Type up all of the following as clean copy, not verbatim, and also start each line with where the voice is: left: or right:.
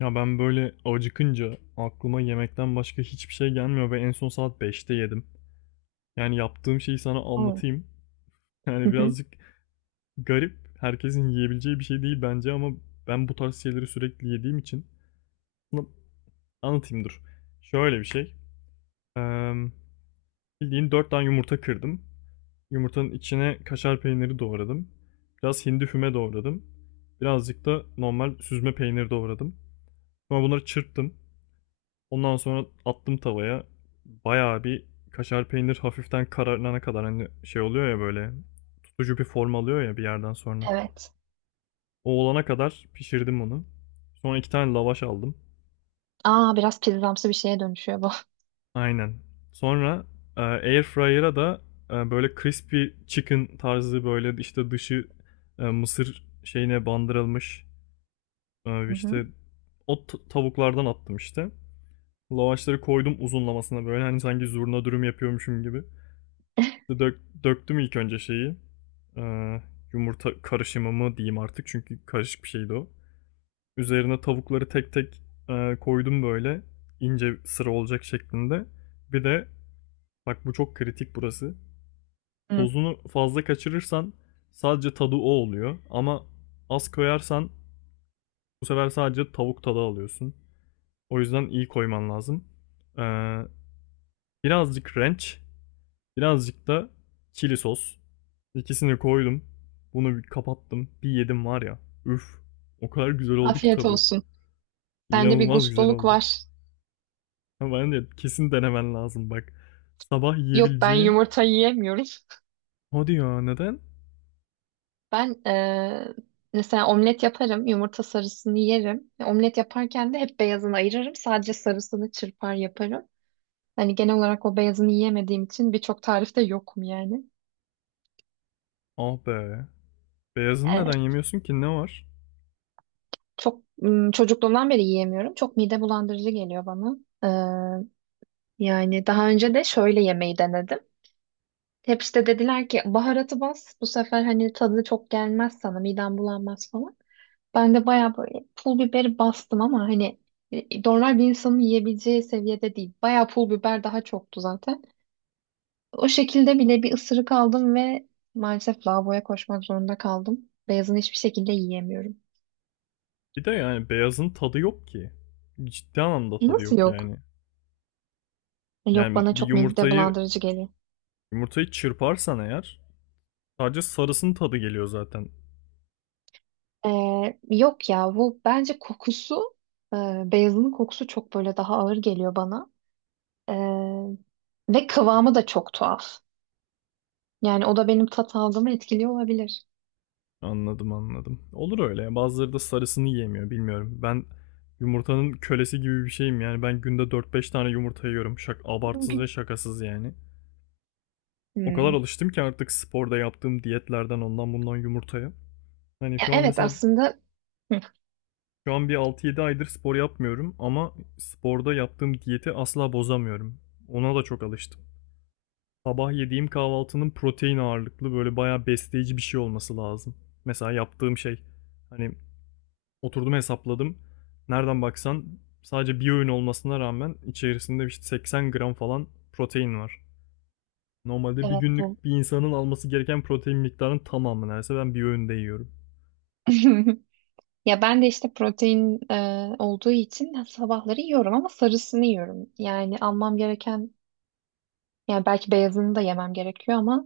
left: Ya ben böyle acıkınca aklıma yemekten başka hiçbir şey gelmiyor ve en son saat beşte yedim. Yani yaptığım şeyi sana
right: Hmm.
left: anlatayım.
right: Hı
left: Yani
right: hı.
left: birazcık garip, herkesin yiyebileceği bir şey değil bence ama ben bu tarz şeyleri sürekli yediğim için bunu anlatayım dur. Şöyle bir şey. Eee Bildiğin 4 tane yumurta kırdım. Yumurtanın içine kaşar peyniri doğradım. Biraz hindi füme doğradım. Birazcık da normal süzme peynir doğradım. Sonra bunları çırptım. Ondan sonra attım tavaya. Bayağı bir kaşar peynir hafiften kararına kadar hani şey oluyor ya, böyle tutucu bir form alıyor ya bir yerden sonra.
right: Evet.
left: O olana kadar pişirdim onu. Sonra iki tane lavaş aldım.
right: Aa, biraz pizzamsı bir şeye dönüşüyor bu.
left: Aynen. Sonra air fryer'a da böyle crispy chicken tarzı, böyle işte dışı mısır şeyine bandırılmış, e,
right: Hı hı.
left: işte o tavuklardan attım işte. Lavaşları koydum uzunlamasına, böyle hani sanki zurna dürüm yapıyormuşum gibi. Döktüm ilk önce şeyi. Ee, Yumurta karışımı mı diyeyim artık, çünkü karışık bir şeydi o. Üzerine tavukları tek tek koydum böyle ince sıra olacak şeklinde. Bir de bak, bu çok kritik burası.
right: Hı.
left: Tozunu fazla kaçırırsan sadece tadı o oluyor, ama az koyarsan bu sefer sadece tavuk tadı alıyorsun. O yüzden iyi koyman lazım. Ee, birazcık ranch, birazcık da chili sos. İkisini koydum. Bunu bir kapattım. Bir yedim var ya. Üf. O kadar güzel oldu ki
right: Afiyet
left: tadı.
right: olsun. Sende bir
left: İnanılmaz güzel
right: gustoluk
left: oldu.
right: var.
left: Ama ben de kesin denemen lazım bak. Sabah
right: Yok, ben
left: yiyebileceğin.
right: yumurta yiyemiyorum.
left: Hadi ya, neden?
right: Ben Mesela omlet yaparım. Yumurta sarısını yerim. Omlet yaparken de hep beyazını ayırırım. Sadece sarısını çırpar yaparım. Hani genel olarak o beyazını yiyemediğim için birçok tarifte yokum yani.
left: Ah be. Beyazını neden
right: Eee,
left: yemiyorsun ki, ne var?
right: çok çocukluğumdan beri yiyemiyorum. Çok mide bulandırıcı geliyor bana. Eee, Yani daha önce de şöyle yemeği denedim. Hep işte dediler ki baharatı bas bu sefer, hani tadı çok gelmez sana, miden bulanmaz falan. Ben de bayağı böyle pul biberi bastım ama hani normal bir insanın yiyebileceği seviyede değil. Bayağı pul biber daha çoktu zaten. O şekilde bile bir ısırık aldım ve maalesef lavaboya koşmak zorunda kaldım. Beyazını hiçbir şekilde yiyemiyorum.
left: Bir de yani beyazın tadı yok ki. Ciddi anlamda tadı
right: Nasıl
left: yok
right: yok?
left: yani.
right: Yok,
left: Yani
right: bana
left: bir
right: çok mide
left: yumurtayı
right: bulandırıcı geliyor.
left: çırparsan eğer, sadece sarısının tadı geliyor zaten.
right: Yok ya, bu bence kokusu e, beyazının kokusu çok böyle daha ağır geliyor bana. Ee, Ve kıvamı da çok tuhaf. Yani o da benim tat algımı etkiliyor olabilir.
left: Anladım, anladım. Olur öyle ya. Bazıları da sarısını yiyemiyor, bilmiyorum. Ben yumurtanın kölesi gibi bir şeyim yani. Ben günde dört beş tane yumurta yiyorum. Şak abartsız ve
right: Bugün.
left: şakasız yani. O kadar
right: Hmm.
left: alıştım ki artık sporda yaptığım diyetlerden ondan bundan yumurtaya. Hani
right: Ya
left: şu an
right: evet,
left: mesela,
right: aslında. Hı.
left: şu an bir altı yedi aydır spor yapmıyorum ama sporda yaptığım diyeti asla bozamıyorum. Ona da çok alıştım. Sabah yediğim kahvaltının protein ağırlıklı, böyle bayağı besleyici bir şey olması lazım. Mesela yaptığım şey, hani oturdum hesapladım. Nereden baksan sadece bir öğün olmasına rağmen içerisinde işte 80 gram falan protein var. Normalde bir
right: Evet, bu.
left: günlük bir insanın alması gereken protein miktarının tamamı neredeyse ben bir öğünde yiyorum.
right: Ya ben de işte protein olduğu için sabahları yiyorum ama sarısını yiyorum. Yani almam gereken, yani belki beyazını da yemem gerekiyor ama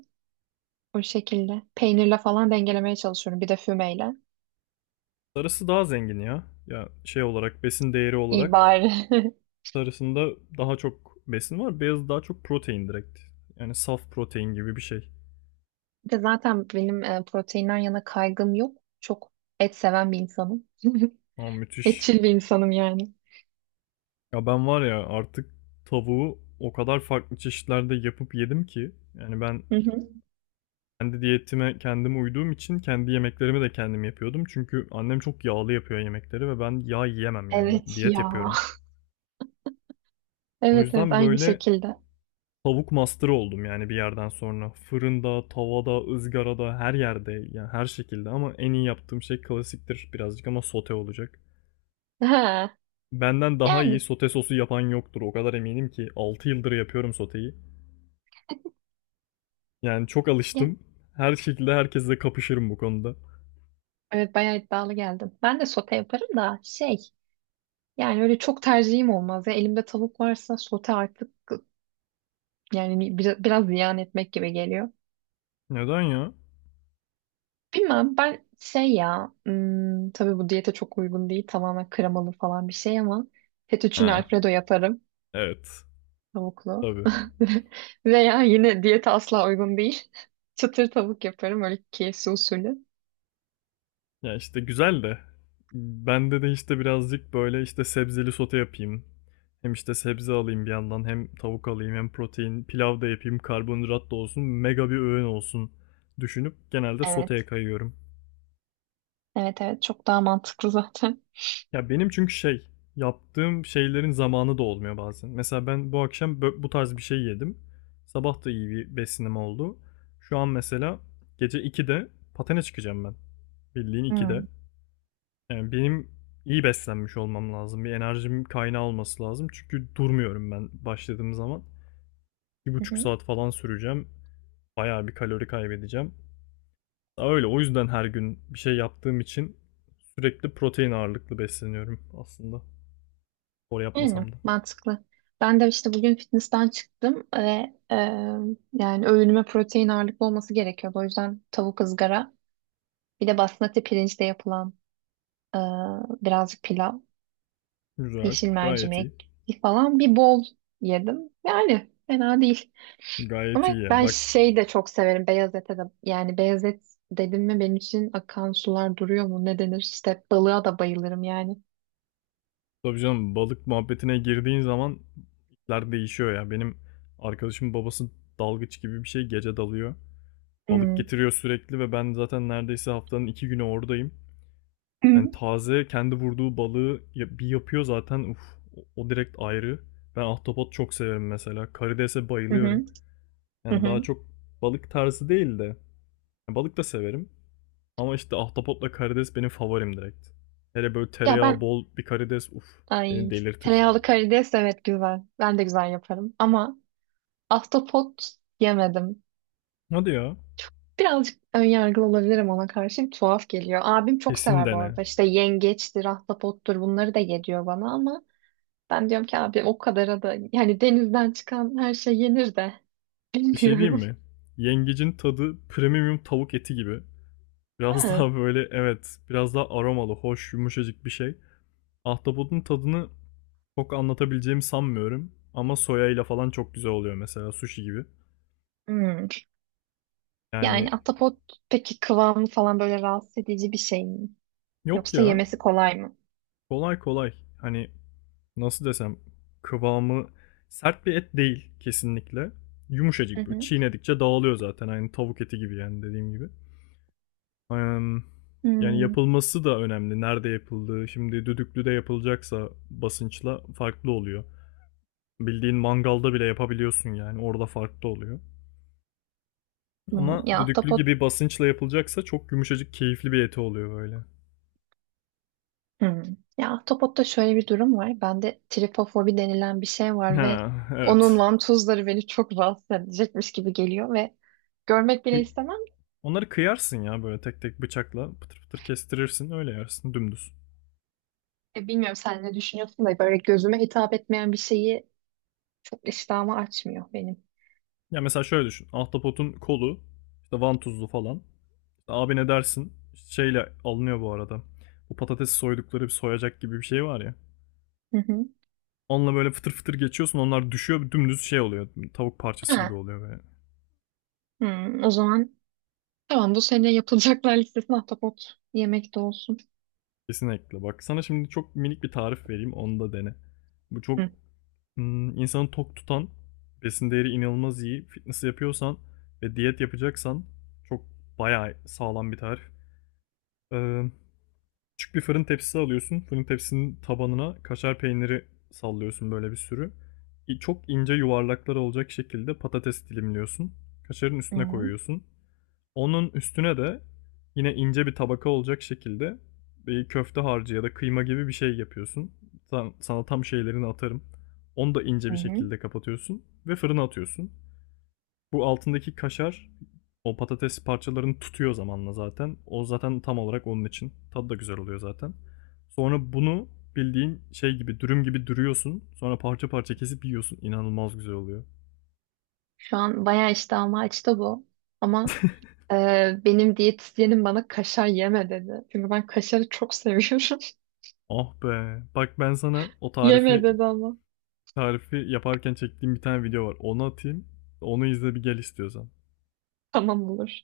right: o şekilde peynirle falan dengelemeye çalışıyorum. Bir de fümeyle.
left: Sarısı daha zengin ya. Ya şey olarak, besin değeri
right: İyi
left: olarak
right: bari.
left: sarısında daha çok besin var. Beyazı daha çok protein direkt. Yani saf protein gibi bir şey.
right: Bir de zaten benim proteinden yana kaygım yok. Çok et seven bir insanım.
left: Ama müthiş.
right: Etçil bir insanım yani.
left: Ya ben var ya, artık tavuğu o kadar farklı çeşitlerde yapıp yedim ki. Yani ben
right: Hı hı.
left: kendi diyetime, kendime uyduğum için kendi yemeklerimi de kendim yapıyordum. Çünkü annem çok yağlı yapıyor yemekleri ve ben yağ yiyemem yani.
right: Evet
left: Diyet
right: ya.
left: yapıyorum. O
right: Evet, evet,
left: yüzden
right: aynı
left: böyle
right: şekilde.
left: tavuk master'ı oldum yani bir yerden sonra. Fırında, tavada, ızgarada, her yerde, yani her şekilde, ama en iyi yaptığım şey klasiktir birazcık ama, sote olacak.
right: Ha.
left: Benden daha iyi
right: Yani.
left: sote sosu yapan yoktur. O kadar eminim ki, 6 yıldır yapıyorum soteyi. Yani çok
right: Ya.
left: alıştım. Her şekilde herkesle kapışırım bu konuda.
right: Evet, bayağı iddialı geldim. Ben de sote yaparım da şey, yani öyle çok tercihim olmaz. Ya, elimde tavuk varsa sote artık yani biraz ziyan etmek gibi geliyor.
left: Neden ya?
right: Bilmem, ben şey ya, hmm, tabii bu diyete çok uygun değil, tamamen kremalı falan bir şey ama fettuccine
left: Ha,
right: alfredo yaparım.
left: evet.
right: Tavuklu.
left: Tabii.
right: Veya yine diyete asla uygun değil. Çıtır tavuk yaparım öyle KFC usulü.
left: Ya işte güzel de, bende de işte birazcık böyle, işte sebzeli sote yapayım. Hem işte sebze alayım bir yandan, hem tavuk alayım, hem protein pilav da yapayım, karbonhidrat da olsun, mega bir öğün olsun düşünüp genelde soteye
right: Evet.
left: kayıyorum.
right: Evet, evet, çok daha mantıklı zaten.
left: Ya benim çünkü şey, yaptığım şeylerin zamanı da olmuyor bazen. Mesela ben bu akşam bu tarz bir şey yedim. Sabah da iyi bir besinim oldu. Şu an mesela gece 2'de patene çıkacağım ben. Bildiğin 2'de.
right: Hmm.
left: Yani benim iyi beslenmiş olmam lazım. Bir enerjim kaynağı olması lazım. Çünkü durmuyorum ben başladığım zaman. Bir
right: Hı
left: buçuk
right: hı.
left: saat falan süreceğim. Bayağı bir kalori kaybedeceğim. Daha öyle. O yüzden her gün bir şey yaptığım için sürekli protein ağırlıklı besleniyorum aslında. Spor
right: Yani
left: yapmasam da.
right: mantıklı. Ben de işte bugün fitness'ten çıktım ve e, yani öğünüme protein ağırlıklı olması gerekiyordu. O yüzden tavuk ızgara, bir de basmati pirinçle yapılan e, birazcık pilav.
left: Güzel.
right: Yeşil
left: Gayet iyi.
right: mercimek falan bir bol yedim. Yani fena değil. Ama
left: Gayet iyi ya.
right: ben
left: Bak,
right: şey de çok severim, beyaz ete de. Yani beyaz et dedim mi benim için akan sular duruyor mu ne denir? İşte balığa da bayılırım yani.
left: tabii canım, balık muhabbetine girdiğin zaman işler değişiyor ya. Benim arkadaşımın babası dalgıç gibi bir şey, gece dalıyor. Balık
right: Hmm.
left: getiriyor sürekli ve ben zaten neredeyse haftanın iki günü oradayım.
right: Hı
left: Yani taze kendi vurduğu balığı bir yapıyor zaten. Uf, o direkt ayrı. Ben ahtapot çok severim mesela. Karidese bayılıyorum.
right: hı, hı
left: Yani daha
right: hı.
left: çok balık tarzı değil de, yani balık da severim. Ama işte ahtapotla karides benim favorim direkt. Hele böyle
right: Ya
left: tereyağı
right: ben,
left: bol bir karides, uf, beni
right: ay,
left: delirtir.
right: tereyağlı karides, evet, güzel. Ben de güzel yaparım ama ahtapot yemedim.
left: Hadi ya.
right: Birazcık önyargılı olabilirim ona karşı. Tuhaf geliyor. Abim çok
left: Kesin
right: sever bu
left: dene.
right: arada. İşte yengeçtir, ahtapottur, bunları da yediyor bana ama ben diyorum ki abi o kadar da, yani denizden çıkan her şey yenir de
left: Bir şey diyeyim
right: bilmiyorum.
left: mi? Yengecin tadı premium tavuk eti gibi. Biraz
right: Ha.
left: daha böyle, evet, biraz daha aromalı, hoş, yumuşacık bir şey. Ahtapotun tadını çok anlatabileceğimi sanmıyorum. Ama soya ile falan çok güzel oluyor mesela, sushi gibi.
right: Hmm.
left: Yani
right: Yani ahtapot, peki kıvamı falan böyle rahatsız edici bir şey mi?
left: yok
right: Yoksa
left: ya,
right: yemesi kolay mı?
left: kolay kolay, hani nasıl desem, kıvamı sert bir et değil kesinlikle.
right: Hı
left: Yumuşacık, böyle
right: hı.
left: çiğnedikçe dağılıyor zaten, aynı tavuk eti gibi yani, dediğim gibi. Yani
right: Hmm.
left: yapılması da önemli. Nerede yapıldığı. Şimdi düdüklüde yapılacaksa basınçla farklı oluyor. Bildiğin mangalda bile yapabiliyorsun yani. Orada farklı oluyor.
right: Hmm.
left: Ama
right: Ya
left: düdüklü
right: ahtapot.
left: gibi basınçla yapılacaksa çok yumuşacık, keyifli bir eti oluyor böyle.
right: Hmm. Ya ahtapotta şöyle bir durum var. Bende tripofobi denilen bir şey var ve
left: Ha,
right: onun
left: evet.
right: vantuzları beni çok rahatsız edecekmiş gibi geliyor ve görmek
left: E,
right: bile istemem.
left: Onları kıyarsın ya böyle, tek tek bıçakla pıtır pıtır kestirirsin, öyle yersin dümdüz.
right: Bilmiyorum, sen ne düşünüyorsun da böyle gözüme hitap etmeyen bir şeyi çok iştahımı açmıyor benim.
left: Ya mesela şöyle düşün. Ahtapotun kolu işte vantuzlu falan. İşte abi ne dersin? Şeyle alınıyor bu arada. Bu patatesi soydukları bir soyacak gibi bir şey var ya.
right: Hı hı.
left: Onunla böyle fıtır fıtır geçiyorsun, onlar düşüyor dümdüz, şey oluyor. Tavuk parçası gibi
right: Ha.
left: oluyor böyle.
right: Hmm, o zaman tamam, bu sene yapılacaklar listesine ahtapot yemek de olsun.
left: Kesinlikle. Bak sana şimdi çok minik bir tarif vereyim. Onu da dene. Bu çok
right: Hı.
left: insanı tok tutan, besin değeri inanılmaz iyi. Fitness yapıyorsan ve diyet yapacaksan çok, bayağı sağlam bir tarif. Ee, küçük bir fırın tepsisi alıyorsun. Fırın tepsinin tabanına kaşar peyniri sallıyorsun böyle bir sürü. Çok ince yuvarlaklar olacak şekilde patates dilimliyorsun. Kaşarın
right: Hı
left: üstüne
right: hı.
left: koyuyorsun. Onun üstüne de yine ince bir tabaka olacak şekilde bir köfte harcı ya da kıyma gibi bir şey yapıyorsun. Sana tam şeylerini atarım. Onu da ince
right: Hı
left: bir
right: hı.
left: şekilde kapatıyorsun ve fırına atıyorsun. Bu altındaki kaşar o patates parçalarını tutuyor zamanla zaten. O zaten tam olarak onun için. Tadı da güzel oluyor zaten. Sonra bunu bildiğin şey gibi, dürüm gibi dürüyorsun. Sonra parça parça kesip yiyorsun. İnanılmaz güzel oluyor.
right: Şu an bayağı iştahım açtı bu. Ama e, benim diyetisyenim bana kaşar yeme dedi. Çünkü ben kaşarı çok seviyorum.
left: Ah be. Bak ben sana o
right: Yeme
left: tarifi,
right: dedi ama.
left: yaparken çektiğim bir tane video var. Onu atayım. Onu izle bir gel istiyorsan.
right: Tamam, olur.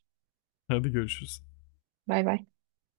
left: Hadi görüşürüz.
right: Bay bay.